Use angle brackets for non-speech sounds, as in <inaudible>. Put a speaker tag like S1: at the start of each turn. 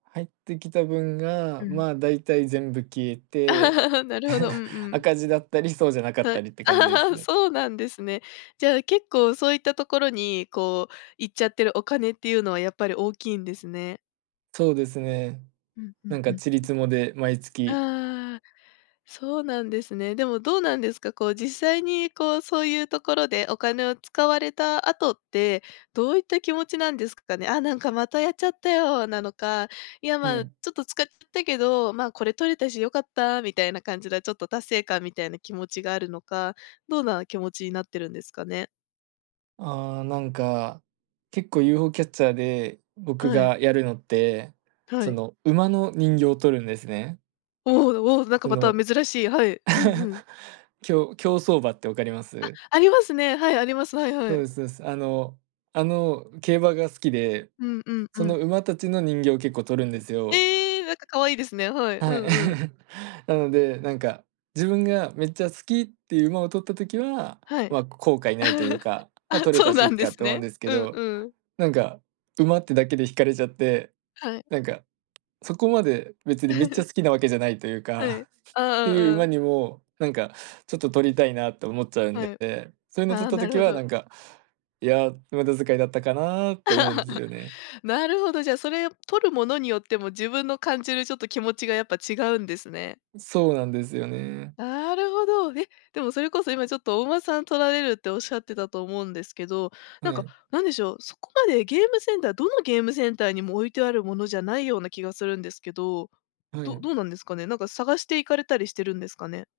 S1: 入ってきた分が、
S2: うん。
S1: まあ、大体全部消えて、
S2: <laughs> なるほど、うんう
S1: <chuckles>
S2: ん。
S1: 赤字だったり、そうじゃなかっ
S2: は
S1: た
S2: い。
S1: りって感じです
S2: <laughs>
S1: ね。
S2: そうなんですね。じゃあ、結構そういったところに、こう、行っちゃってるお金っていうのは、やっぱり大きいんですね。
S1: そうですね。
S2: うんう
S1: な
S2: ん
S1: んか
S2: うん、ん。
S1: 塵つもで、毎月。
S2: ああ、そうなんですね。でも、どうなんですか。こう、実際に、こう、そういうところでお金を使われた後って、どういった気持ちなんですかね。「あ、なんか、またやっちゃったよ」なのか、「いや、
S1: は
S2: ま、ち
S1: い。
S2: ょっと使っちゃったけど、ま、これ取れたし良かった」みたいな感じで、ちょっと達成感みたいな気持ちがあるのか。どんな気持ちになってるんですかね。
S1: ああ、なんか、結構、UFO キャッチャーで僕
S2: はい。
S1: がやるのって、
S2: は
S1: そ
S2: い。
S1: の、馬の人形を取るんですね。
S2: おうおう、なんか
S1: そ
S2: また
S1: の
S2: 珍しい、はい。うんう
S1: <laughs>
S2: ん。
S1: 競競走馬って分かりま
S2: あ、
S1: す？
S2: ありますね。はい、あります、はいは
S1: そう
S2: い。
S1: ですそうです。あの、あの、競馬が好きで。
S2: うんうん
S1: そ
S2: う
S1: の
S2: ん。
S1: 馬たちの人形を結構取るんですよ。
S2: ええ、なんか可愛いですね。はい。う
S1: はい。
S2: んうん。
S1: <chuckles> なので、なんか、自分がめっちゃ好きっていう馬を取った時は、
S2: はい。
S1: ま、後悔ないという
S2: <laughs>
S1: か、ま、
S2: あ、
S1: 「取れ
S2: そ
S1: た
S2: う
S1: し、い
S2: な
S1: っ
S2: んで
S1: か」
S2: す
S1: と思うん
S2: ね。
S1: ですけ
S2: うん
S1: ど。
S2: うん。
S1: なんか、馬ってだけで惹かれちゃって、
S2: はい。
S1: なんか、そこまで別にめっちゃ
S2: <laughs>
S1: 好きなわけじゃないという
S2: はい。
S1: か、<giggles>
S2: あ
S1: って
S2: あ、
S1: いう
S2: う
S1: 馬
S2: ん。
S1: にも、なんか、ちょっと取りたいなと思っちゃうんで
S2: は
S1: っ
S2: い。
S1: て、そういうの取
S2: あ
S1: っ
S2: あ、
S1: た
S2: なる
S1: 時
S2: ほ
S1: は、な
S2: ど。
S1: んか「いや、無駄遣いだったかな」って思うんですよね。
S2: <laughs> なるほど。じゃあ、それを、取るものによっても、自分の感じる、ちょっと、気持ちがやっぱ違うんですね。
S1: ん、そうなんですよね。
S2: なるほど。ででも、それこそ、今ちょっとお馬さん取られるって仰ってたと思うんですけど、な
S1: は
S2: んか、
S1: い。
S2: 何でしょう、そこまでゲームセンターどのゲームセンターにも置いてあるものじゃないような気がするんですけど。
S1: は
S2: どど
S1: い。
S2: うなんですかね？なんか、探して行かれたりしてるんですかね？